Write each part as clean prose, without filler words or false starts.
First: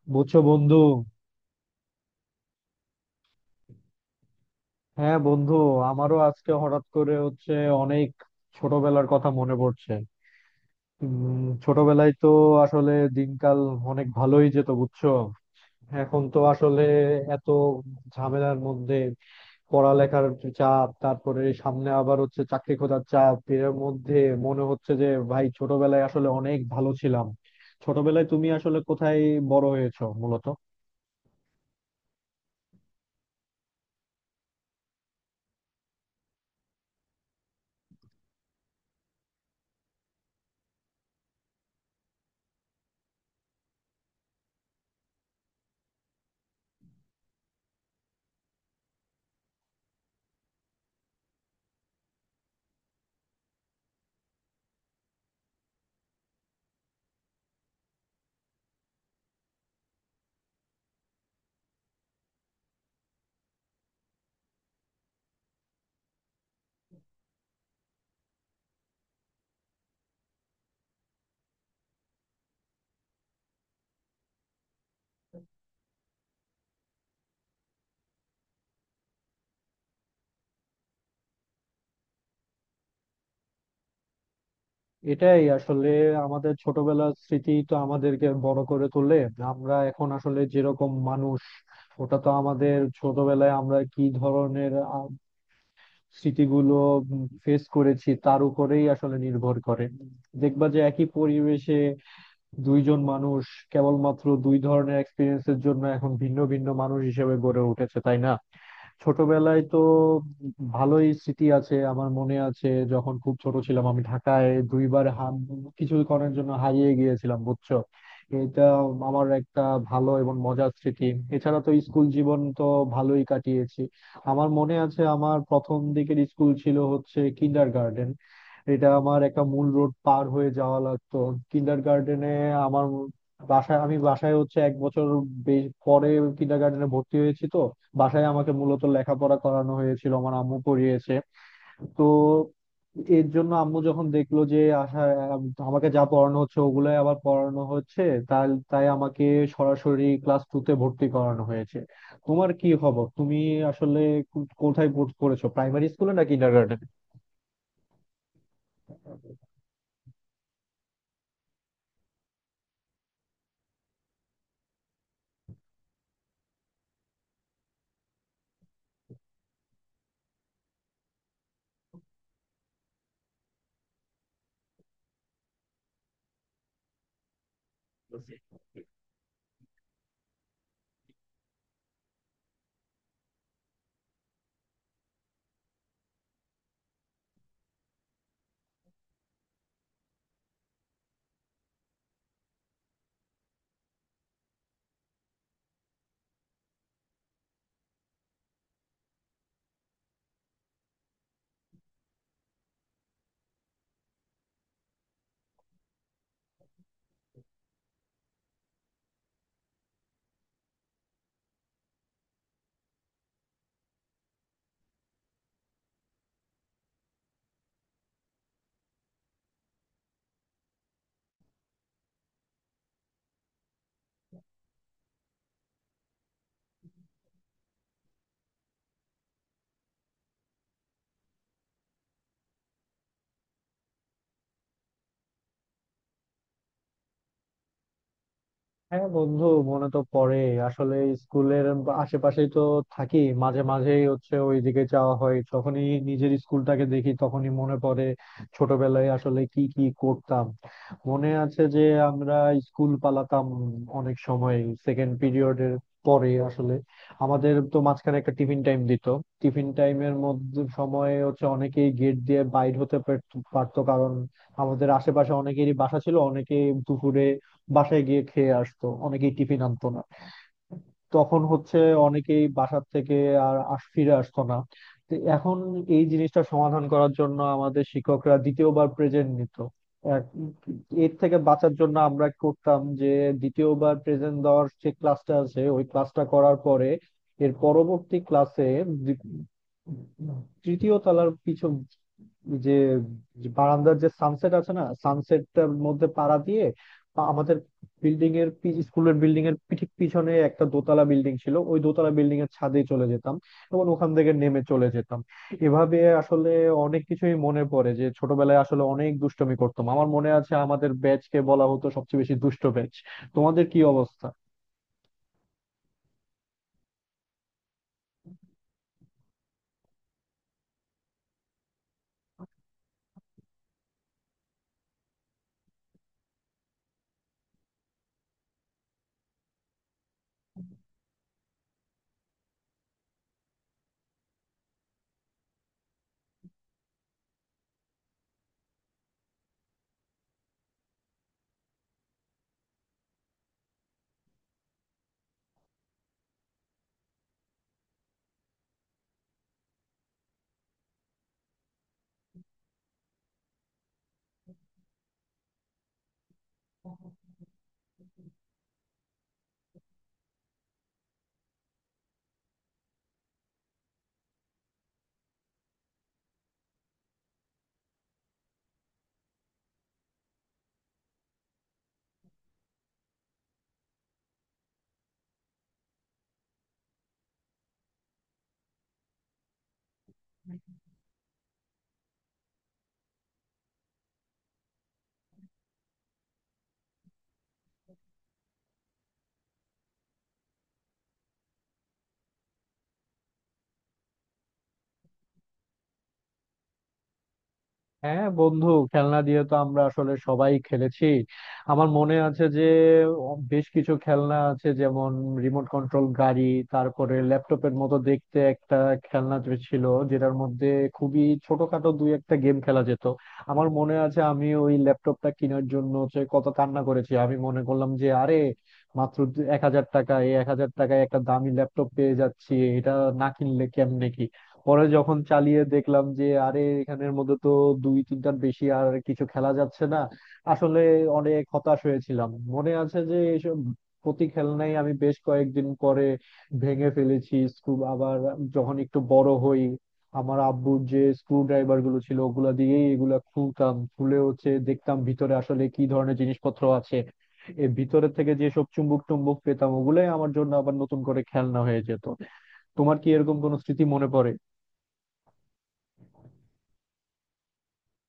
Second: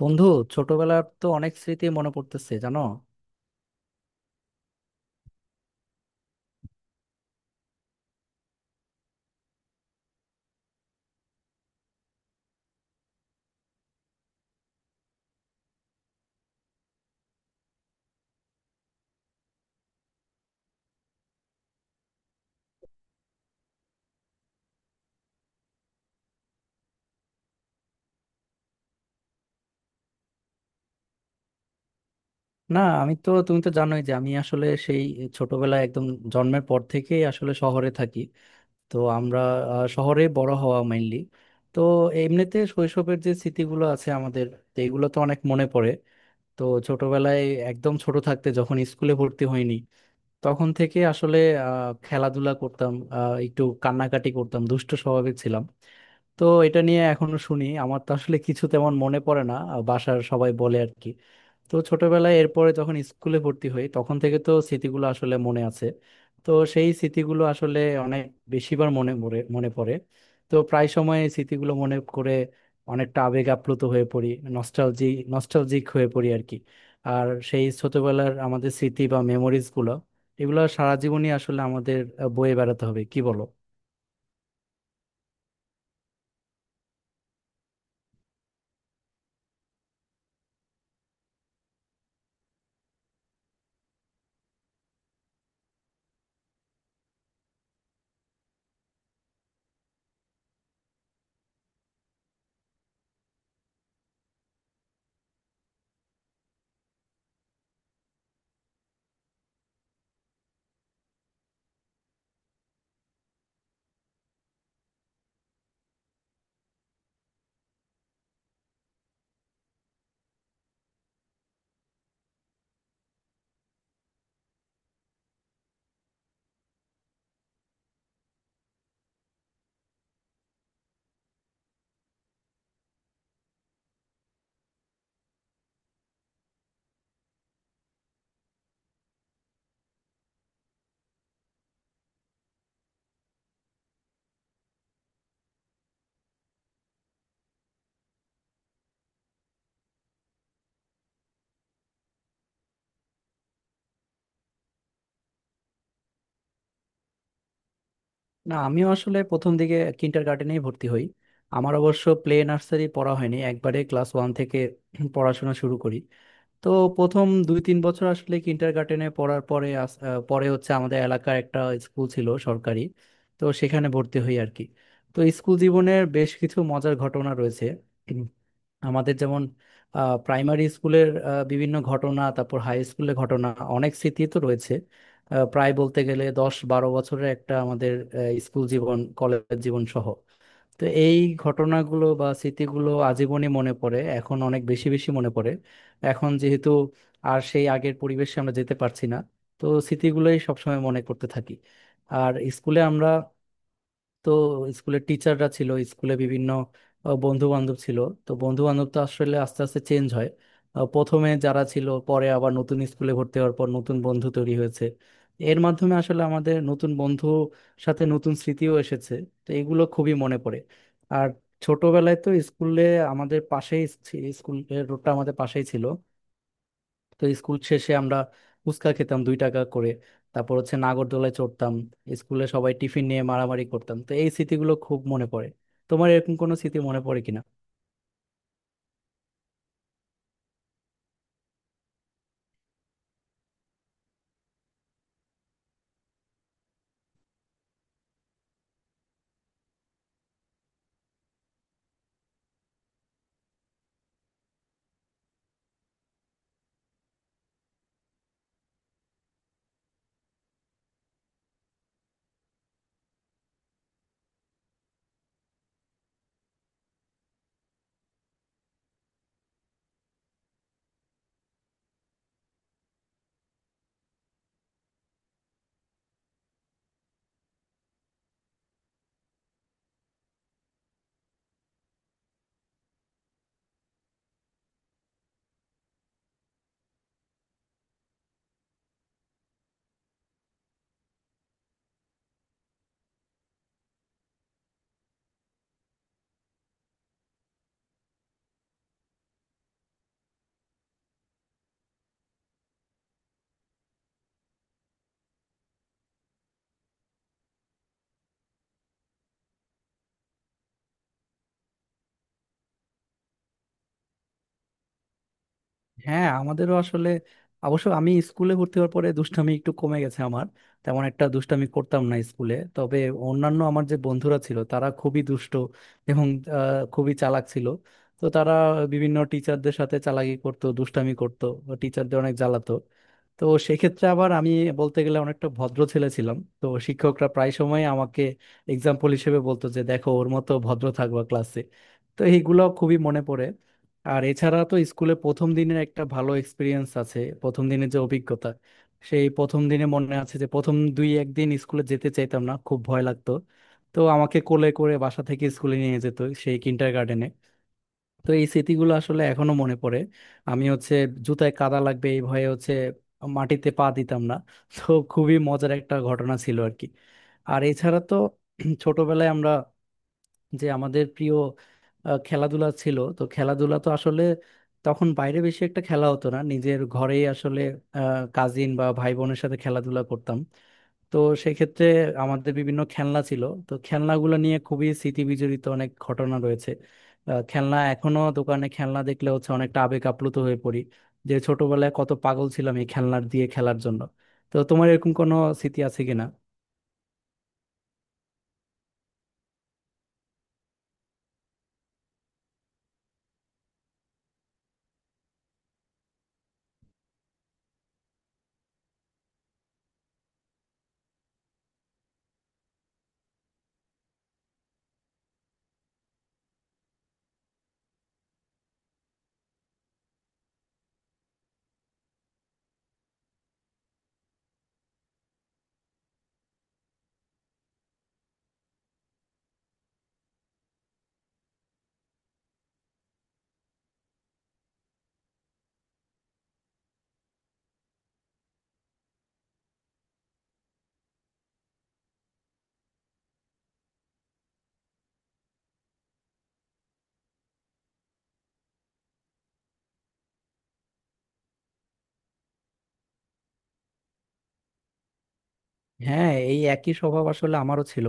বন্ধু, বুঝছো বন্ধু। ছোটবেলার তো অনেক স্মৃতি মনে পড়তেছে, জানো। হ্যাঁ বন্ধু, আমারও আজকে হঠাৎ করে হচ্ছে অনেক ছোটবেলার কথা মনে পড়ছে। ছোটবেলায় তো আসলে দিনকাল অনেক ভালোই যেত বুঝছো। এখন তো আসলে এত ঝামেলার মধ্যে পড়ালেখার চাপ, তারপরে সামনে আবার হচ্ছে চাকরি খোঁজার চাপ। এর মধ্যে মনে হচ্ছে যে ভাই ছোটবেলায় আসলে অনেক ভালো ছিলাম। ছোটবেলায় তুমি আসলে কোথায় বড় হয়েছো মূলত? না, আমি তো তুমি তো জানোই যে আমি আসলে সেই ছোটবেলায় একদম জন্মের পর থেকেই আসলে শহরে থাকি। তো আমরা শহরে বড় হওয়া মেইনলি। তো এমনিতে শৈশবের যে স্মৃতিগুলো আছে আমাদের, তো এগুলো তো অনেক মনে পড়ে। তো ছোটবেলায় একদম ছোট থাকতে যখন স্কুলে ভর্তি হইনি, তখন থেকে আসলে খেলাধুলা করতাম, একটু কান্নাকাটি করতাম, দুষ্ট স্বভাবের ছিলাম। তো এটা নিয়ে এখনো শুনি, আমার তো আসলে কিছু তেমন মনে পড়ে না, বাসার সবাই বলে আর কি। তো ছোটবেলায় এরপরে যখন স্কুলে ভর্তি হই, তখন থেকে তো স্মৃতিগুলো আসলে মনে আছে। তো সেই স্মৃতিগুলো আসলে অনেক বেশিবার মনে পড়ে। তো প্রায় সময় এই স্মৃতিগুলো মনে করে অনেকটা আবেগ আপ্লুত হয়ে পড়ি, নস্টালজি নস্টালজিক হয়ে পড়ি আর কি। আর সেই ছোটবেলার আমাদের স্মৃতি বা মেমোরিজগুলো, এগুলো সারা জীবনই আসলে আমাদের বয়ে বেড়াতে হবে, কি বলো? এটাই আসলে আমাদের ছোটবেলার স্মৃতি তো আমাদেরকে বড় করে তোলে। আমরা এখন আসলে যেরকম মানুষ, ওটা তো আমাদের ছোটবেলায় আমরা কি ধরনের স্মৃতিগুলো ফেস করেছি তার উপরেই আসলে নির্ভর করে। দেখবা যে একই পরিবেশে দুইজন মানুষ কেবলমাত্র দুই ধরনের এক্সপিরিয়েন্সের জন্য এখন ভিন্ন ভিন্ন মানুষ হিসেবে গড়ে উঠেছে, তাই না? ছোটবেলায় তো ভালোই স্মৃতি আছে। আমার মনে আছে যখন খুব ছোট ছিলাম আমি ঢাকায় দুইবার কিছুক্ষণের জন্য হারিয়ে গিয়েছিলাম বুঝছো। এটা আমার একটা ভালো এবং মজার স্মৃতি। এছাড়া তো স্কুল জীবন তো ভালোই কাটিয়েছি। আমার মনে আছে আমার প্রথম দিকের স্কুল ছিল হচ্ছে কিন্ডার গার্ডেন। এটা আমার একটা মূল রোড পার হয়ে যাওয়া লাগতো কিন্ডার গার্ডেনে। আমার বাসায়, আমি বাসায় হচ্ছে এক বছর পরে কিন্ডার গার্ডেনে ভর্তি হয়েছি। তো বাসায় আমাকে মূলত লেখাপড়া করানো হয়েছিল, আমার আম্মু পড়িয়েছে। তো এর জন্য আম্মু যখন দেখলো যে আশা, আমাকে যা পড়ানো হচ্ছে ওগুলাই আবার পড়ানো হচ্ছে, তাই তাই আমাকে সরাসরি ক্লাস টু তে ভর্তি করানো হয়েছে। তোমার কি খবর? তুমি আসলে কোথায় পড়েছো, প্রাইমারি স্কুলে না না, আমিও আসলে প্রথম দিকে কিন্ডারগার্টেনেই ভর্তি হই। আমার অবশ্য প্লে নার্সারি পড়া হয়নি, একবারে ক্লাস 1 থেকে পড়াশোনা শুরু করি। তো প্রথম 2-3 বছর আসলে কিন্ডারগার্টেনে পড়ার পরে পরে হচ্ছে আমাদের এলাকার একটা স্কুল ছিল সরকারি। তো সেখানে ভর্তি হই আর কি। তো স্কুল জীবনের বেশ কিছু মজার ঘটনা রয়েছে। উম, কিন্ডারগার্টেন? আমাদের যেমন প্রাইমারি স্কুলের বিভিন্ন ঘটনা, তারপর হাই স্কুলের ঘটনা, অনেক স্মৃতি তো রয়েছে। প্রায় বলতে গেলে 10-12 বছরের একটা আমাদের আহ, স্কুল জীবন কলেজ জীবন সহ। তো এই ঘটনাগুলো বা স্মৃতিগুলো আজীবনই মনে পড়ে, এখন অনেক বেশি বেশি মনে পড়ে। এখন যেহেতু আর সেই আগের পরিবেশে আমরা যেতে পারছি না, তো স্মৃতিগুলোই সবসময় মনে করতে থাকি। আর স্কুলে আমরা, তো স্কুলের টিচাররা ছিল, স্কুলে বিভিন্ন বন্ধু বান্ধব ছিল। তো বন্ধু বান্ধব তো আসলে আস্তে আস্তে চেঞ্জ হয়। প্রথমে যারা ছিল, পরে আবার নতুন স্কুলে ভর্তি হওয়ার পর নতুন বন্ধু তৈরি হয়েছে। এর মাধ্যমে আসলে আমাদের নতুন বন্ধু, সাথে নতুন স্মৃতিও এসেছে। তো এগুলো খুবই মনে পড়ে। আর ছোটবেলায় তো স্কুলে আমাদের পাশেই, স্কুলের রোডটা আমাদের পাশেই ছিল। তো স্কুল শেষে আমরা ফুচকা খেতাম 2 টাকা করে, তারপর হচ্ছে নাগরদোলায় চড়তাম। স্কুলে সবাই টিফিন নিয়ে মারামারি করতাম, তো এই স্মৃতিগুলো খুব মনে পড়ে। তোমার এরকম কোনো স্মৃতি মনে পড়ে কিনা? হ্যাঁ বন্ধু, মনে তো পড়ে। আসলে স্কুলের আশেপাশেই তো থাকি। মাঝে মাঝেই হচ্ছে ওইদিকে যাওয়া হয়, যখনই নিজের স্কুলটাকে দেখি তখনই মনে পড়ে ছোটবেলায় আসলে কি কি করতাম। মনে আছে যে আমরা স্কুল পালাতাম অনেক সময়। সেকেন্ড পিরিয়ডের পরে আসলে আমাদের তো মাঝখানে একটা টিফিন টাইম দিত। টিফিন টাইমের মধ্যে সময়ে হচ্ছে অনেকেই গেট দিয়ে বাইর হতে পারতো, কারণ আমাদের আশেপাশে অনেকেরই বাসা ছিল, অনেকেই দুপুরে বাসায় গিয়ে খেয়ে আসতো, অনেকেই টিফিন আনতো না। তখন হচ্ছে অনেকেই বাসার থেকে আর ফিরে আসতো না। তো এখন এই জিনিসটা সমাধান করার জন্য আমাদের শিক্ষকরা দ্বিতীয়বার প্রেজেন্ট নিত। এক- এর থেকে বাঁচার জন্য আমরা করতাম যে দ্বিতীয়বার প্রেজেন্ট দেওয়ার যে ক্লাসটা আছে ওই ক্লাসটা করার পরে, এর পরবর্তী ক্লাসে তৃতীয় তলার পিছন যে যে বারান্দার যে সানসেট আছে না, সানসেটটার মধ্যে পাড়া দিয়ে আমাদের বিল্ডিং এর স্কুলের বিল্ডিং এর ঠিক পিছনে একটা দোতলা বিল্ডিং ছিল, ওই দোতলা বিল্ডিং এর ছাদে চলে যেতাম এবং ওখান থেকে নেমে চলে যেতাম। এভাবে আসলে অনেক কিছুই মনে পড়ে যে ছোটবেলায় আসলে অনেক দুষ্টুমি করতাম। আমার মনে আছে আমাদের ব্যাচ কে বলা হতো সবচেয়ে বেশি দুষ্ট ব্যাচ। তোমাদের কি অবস্থা? হ্যাঁ, আমাদেরও আসলে, অবশ্য আমি স্কুলে ভর্তি হওয়ার পরে দুষ্টামি একটু কমে গেছে আমার, তেমন একটা দুষ্টামি করতাম না স্কুলে। তবে অন্যান্য আমার যে বন্ধুরা ছিল তারা খুবই দুষ্ট এবং আহ, খুবই চালাক ছিল। তো তারা বিভিন্ন টিচারদের সাথে চালাকি করতো, দুষ্টামি করতো, টিচারদের অনেক জ্বালাতো। তো সেক্ষেত্রে আবার আমি বলতে গেলে অনেকটা ভদ্র ছেলে ছিলাম, তো শিক্ষকরা প্রায় সময় আমাকে এক্সাম্পল হিসেবে বলতো যে দেখো, ওর মতো ভদ্র থাকবা ক্লাসে। তো এইগুলো খুবই মনে পড়ে। আর এছাড়া তো স্কুলে প্রথম দিনের একটা ভালো এক্সপিরিয়েন্স আছে, প্রথম দিনের যে অভিজ্ঞতা। সেই প্রথম দিনে মনে আছে যে প্রথম দুই একদিন স্কুলে যেতে চাইতাম না, খুব ভয় লাগতো। তো আমাকে কোলে করে বাসা থেকে স্কুলে নিয়ে যেত সেই কিন্ডার গার্ডেনে। তো এই স্মৃতিগুলো আসলে এখনো মনে পড়ে। আমি হচ্ছে জুতায় কাদা লাগবে এই ভয়ে হচ্ছে মাটিতে পা দিতাম না। তো খুবই মজার একটা ঘটনা ছিল আর কি। আর এছাড়া তো ছোটবেলায় আমরা, যে আমাদের প্রিয় খেলাধুলা ছিল, তো খেলাধুলা তো আসলে তখন বাইরে বেশি একটা খেলা হতো না, নিজের ঘরেই আসলে কাজিন বা ভাই বোনের সাথে খেলাধুলা করতাম। তো সেক্ষেত্রে আমাদের বিভিন্ন খেলনা ছিল, তো খেলনাগুলো নিয়ে খুবই স্মৃতি বিজড়িত অনেক ঘটনা রয়েছে। খেলনা এখনো দোকানে খেলনা দেখলে হচ্ছে অনেকটা আবেগ আপ্লুত হয়ে পড়ি, যে ছোটবেলায় কত পাগল ছিলাম এই খেলনার দিয়ে খেলার জন্য। তো তোমার এরকম কোনো স্মৃতি আছে কিনা? হ্যাঁ বন্ধু, খেলনা দিয়ে তো আমরা আসলে সবাই খেলেছি। আমার মনে আছে যে বেশ কিছু খেলনা আছে, যেমন রিমোট কন্ট্রোল গাড়ি, তারপরে ল্যাপটপের মতো দেখতে একটা খেলনা যে ছিল যেটার মধ্যে খুবই ছোটখাটো দুই একটা গেম খেলা যেত। আমার মনে আছে আমি ওই ল্যাপটপটা কেনার জন্য হচ্ছে কত কান্না করেছি। আমি মনে করলাম যে আরে মাত্র 1,000 টাকা, এই 1,000 টাকায় একটা দামি ল্যাপটপ পেয়ে যাচ্ছি, এটা না কিনলে কেমনে কি। পরে যখন চালিয়ে দেখলাম যে আরে এখানের মধ্যে তো দুই তিনটার বেশি আর কিছু খেলা যাচ্ছে না, আসলে অনেক হতাশ হয়েছিলাম। মনে আছে যে এইসব প্রতি খেলনাই আমি বেশ কয়েকদিন পরে ভেঙে ফেলেছি স্ক্রু। আবার যখন একটু বড় হই, আমার আব্বুর যে স্ক্রু ড্রাইভার গুলো ছিল ওগুলা দিয়েই এগুলা খুলতাম, খুলে হচ্ছে দেখতাম ভিতরে আসলে কি ধরনের জিনিসপত্র আছে। এর ভিতরে থেকে যেসব চুম্বক টুম্বক পেতাম ওগুলাই আমার জন্য আবার নতুন করে খেলনা হয়ে যেত। তোমার কি এরকম কোনো স্মৃতি মনে পড়ে? হ্যাঁ, এই একই স্বভাব আসলে আমারও ছিল।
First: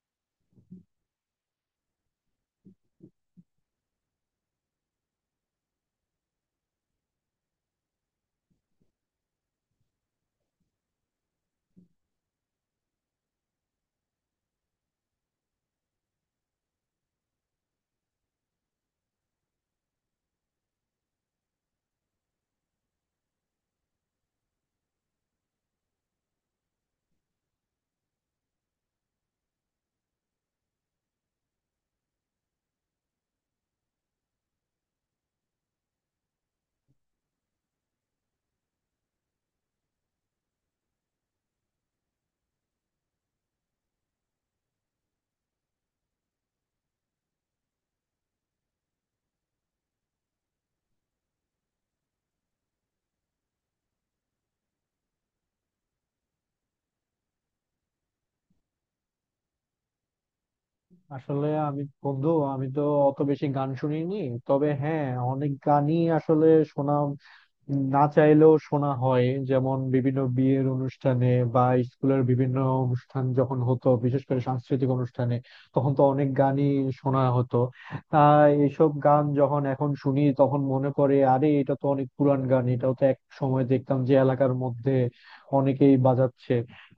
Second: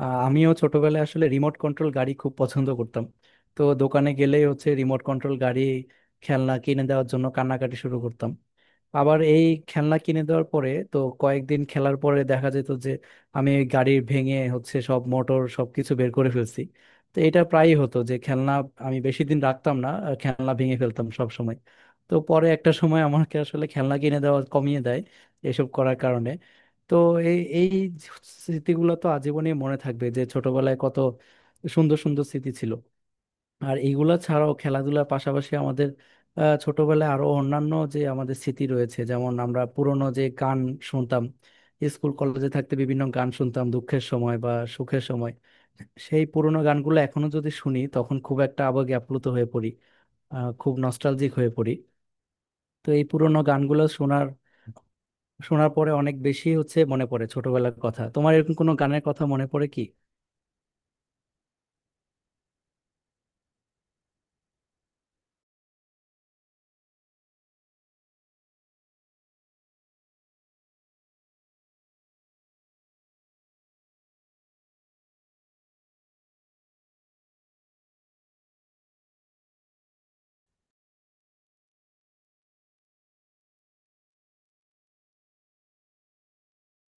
আমিও ছোটবেলায় আসলে রিমোট কন্ট্রোল গাড়ি খুব পছন্দ করতাম। তো দোকানে গেলেই হচ্ছে রিমোট কন্ট্রোল গাড়ি, খেলনা কিনে দেওয়ার জন্য কান্নাকাটি শুরু করতাম। আবার এই খেলনা কিনে দেওয়ার পরে তো কয়েকদিন খেলার পরে দেখা যেত যে আমি ওই গাড়ি ভেঙে হচ্ছে সব মোটর সবকিছু বের করে ফেলছি। তো এটা প্রায়ই হতো যে খেলনা আমি বেশি দিন রাখতাম না, আর খেলনা ভেঙে ফেলতাম সব সময়। তো পরে একটা সময় আমাকে আসলে খেলনা কিনে দেওয়া কমিয়ে দেয় এসব করার কারণে। তো এই এই স্মৃতিগুলো তো আজীবনই মনে থাকবে, যে ছোটবেলায় কত সুন্দর সুন্দর স্মৃতি ছিল। আর এইগুলা ছাড়াও খেলাধুলার পাশাপাশি আমাদের ছোটবেলায় আরো অন্যান্য যে আমাদের স্মৃতি রয়েছে, যেমন আমরা পুরনো যে গান শুনতাম। স্কুল কলেজে থাকতে বিভিন্ন গান শুনতাম দুঃখের সময় বা সুখের সময়। সেই পুরোনো গানগুলো এখনো যদি শুনি তখন খুব একটা আবেগে আপ্লুত হয়ে পড়ি, খুব নস্টালজিক হয়ে পড়ি। তো এই পুরোনো গানগুলো শোনার শোনার পরে অনেক বেশি হচ্ছে মনে পড়ে ছোটবেলার কথা। তোমার এরকম কোনো গানের কথা মনে পড়ে কি? আসলে আমি বন্ধু, আমি তো অত বেশি গান শুনিনি। তবে হ্যাঁ, অনেক গানই আসলে শোনা, না চাইলেও শোনা হয়। যেমন বিভিন্ন বিয়ের অনুষ্ঠানে বা স্কুলের বিভিন্ন অনুষ্ঠান যখন হতো, বিশেষ করে সাংস্কৃতিক অনুষ্ঠানে তখন তো অনেক গানই শোনা হতো। তা এইসব গান যখন এখন শুনি তখন মনে পড়ে আরে এটা তো অনেক পুরান গান, এটাও তো এক সময় দেখতাম যে এলাকার মধ্যে অনেকেই বাজাচ্ছে।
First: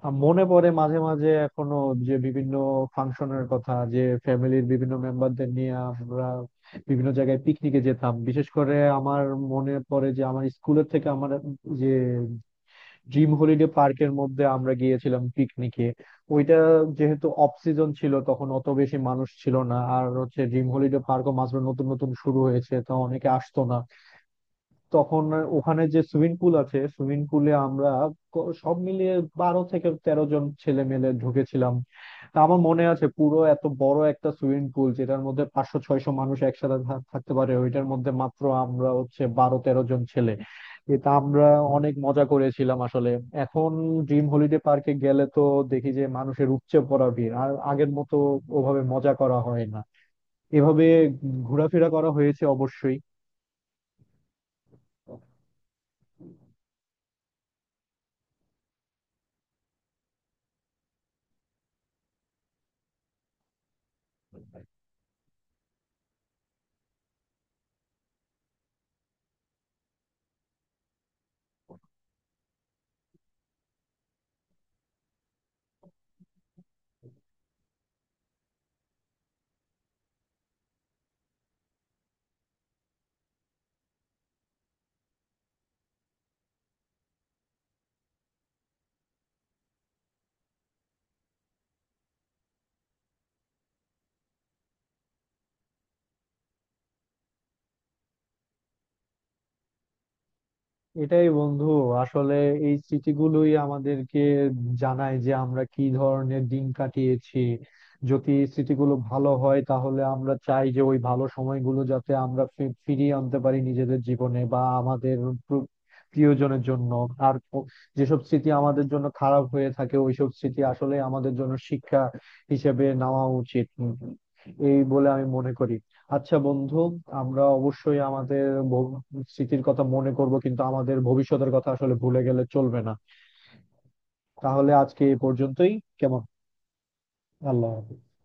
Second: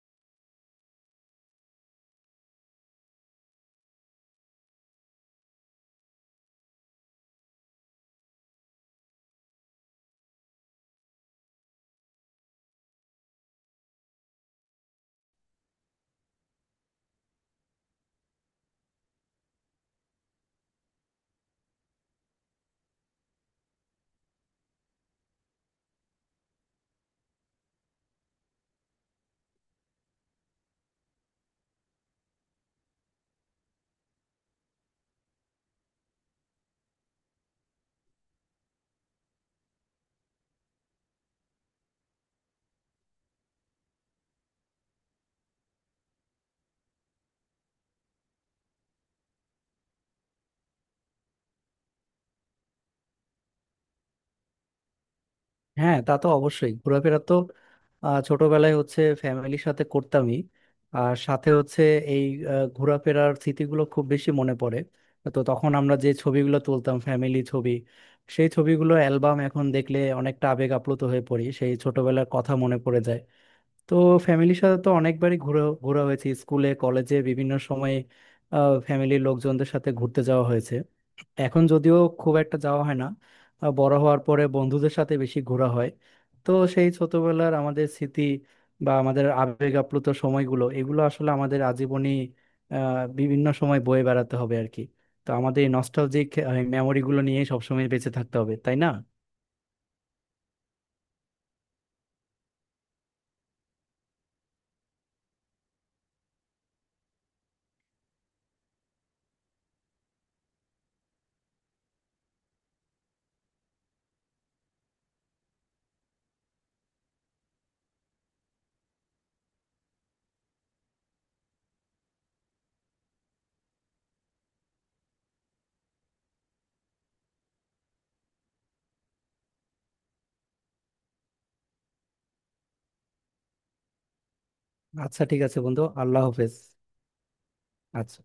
মনে পড়ে মাঝে মাঝে এখনো যে বিভিন্ন ফাংশনের কথা, যে ফ্যামিলির বিভিন্ন মেম্বারদের নিয়ে আমরা বিভিন্ন জায়গায় পিকনিকে যেতাম। বিশেষ করে আমার মনে পড়ে যে আমার স্কুলের থেকে, আমার যে ড্রিম হলিডে পার্কের মধ্যে আমরা গিয়েছিলাম পিকনিকে। ওইটা যেহেতু অফ সিজন ছিল তখন অত বেশি মানুষ ছিল না, আর হচ্ছে ড্রিম হলিডে পার্কও মাত্র নতুন নতুন শুরু হয়েছে, তো অনেকে আসতো না তখন। ওখানে যে সুইমিং পুল আছে, সুইমিং পুলে আমরা সব মিলিয়ে 12 থেকে 13 জন ছেলে মেলে ঢুকেছিলাম। তা আমার মনে আছে পুরো এত বড় একটা সুইমিং পুল যেটার মধ্যে 500 600 মানুষ একসাথে থাকতে পারে, ওইটার মধ্যে মাত্র আমরা হচ্ছে 12 13 জন ছেলে। এটা আমরা অনেক মজা করেছিলাম আসলে। এখন ড্রিম হলিডে পার্কে গেলে তো দেখি যে মানুষের উপচে পড়া ভিড়, আর আগের মতো ওভাবে মজা করা হয় না। এভাবে ঘোরাফেরা করা হয়েছে অবশ্যই। হ্যাঁ, তা তো অবশ্যই, ঘোরাফেরা তো ছোটবেলায় হচ্ছে ফ্যামিলির সাথে করতামই। আর সাথে হচ্ছে এই ঘোরাফেরার স্মৃতিগুলো খুব বেশি মনে পড়ে। তো তখন আমরা যে ছবিগুলো তুলতাম, ফ্যামিলি ছবি, সেই ছবিগুলো অ্যালবাম এখন দেখলে অনেকটা আবেগ আপ্লুত হয়ে পড়ি, সেই ছোটবেলার কথা মনে পড়ে যায়। তো ফ্যামিলির সাথে তো অনেকবারই ঘোরা ঘোরা হয়েছে, স্কুলে কলেজে বিভিন্ন সময়ে ফ্যামিলির লোকজনদের সাথে ঘুরতে যাওয়া হয়েছে। এখন যদিও খুব একটা যাওয়া হয় না, বড় হওয়ার পরে বন্ধুদের সাথে বেশি ঘোরা হয়। তো সেই ছোটবেলার আমাদের স্মৃতি বা আমাদের আবেগ আপ্লুত সময়গুলো, এগুলো আসলে আমাদের আজীবনই বিভিন্ন সময় বয়ে বেড়াতে হবে আর কি। তো আমাদের এই নস্টালজিক মেমোরিগুলো নিয়েই সবসময় বেঁচে থাকতে হবে, তাই না? এটাই বন্ধু, আসলে এই স্মৃতিগুলোই আমাদেরকে জানায় যে আমরা কি ধরনের দিন কাটিয়েছি। যদি স্মৃতিগুলো ভালো হয় তাহলে আমরা চাই যে ওই ভালো সময়গুলো যাতে আমরা ফিরিয়ে আনতে পারি নিজেদের জীবনে বা আমাদের প্র- প্রিয়জনের জন্য। আর যেসব স্মৃতি আমাদের জন্য খারাপ হয়ে থাকে ওইসব স্মৃতি আসলে আমাদের জন্য শিক্ষা হিসেবে নেওয়া উচিত, এই বলে আমি মনে করি। আচ্ছা বন্ধু, আমরা অবশ্যই আমাদের ভব- স্মৃতির কথা মনে করব, কিন্তু আমাদের ভবিষ্যতের কথা আসলে ভুলে গেলে চলবে না। তাহলে আজকে এই আচ্ছা, ঠিক আছে পর্যন্তই, বন্ধু, কেমন? আল্লাহ হাফেজ। আল্লাহ হাফেজ। আচ্ছা।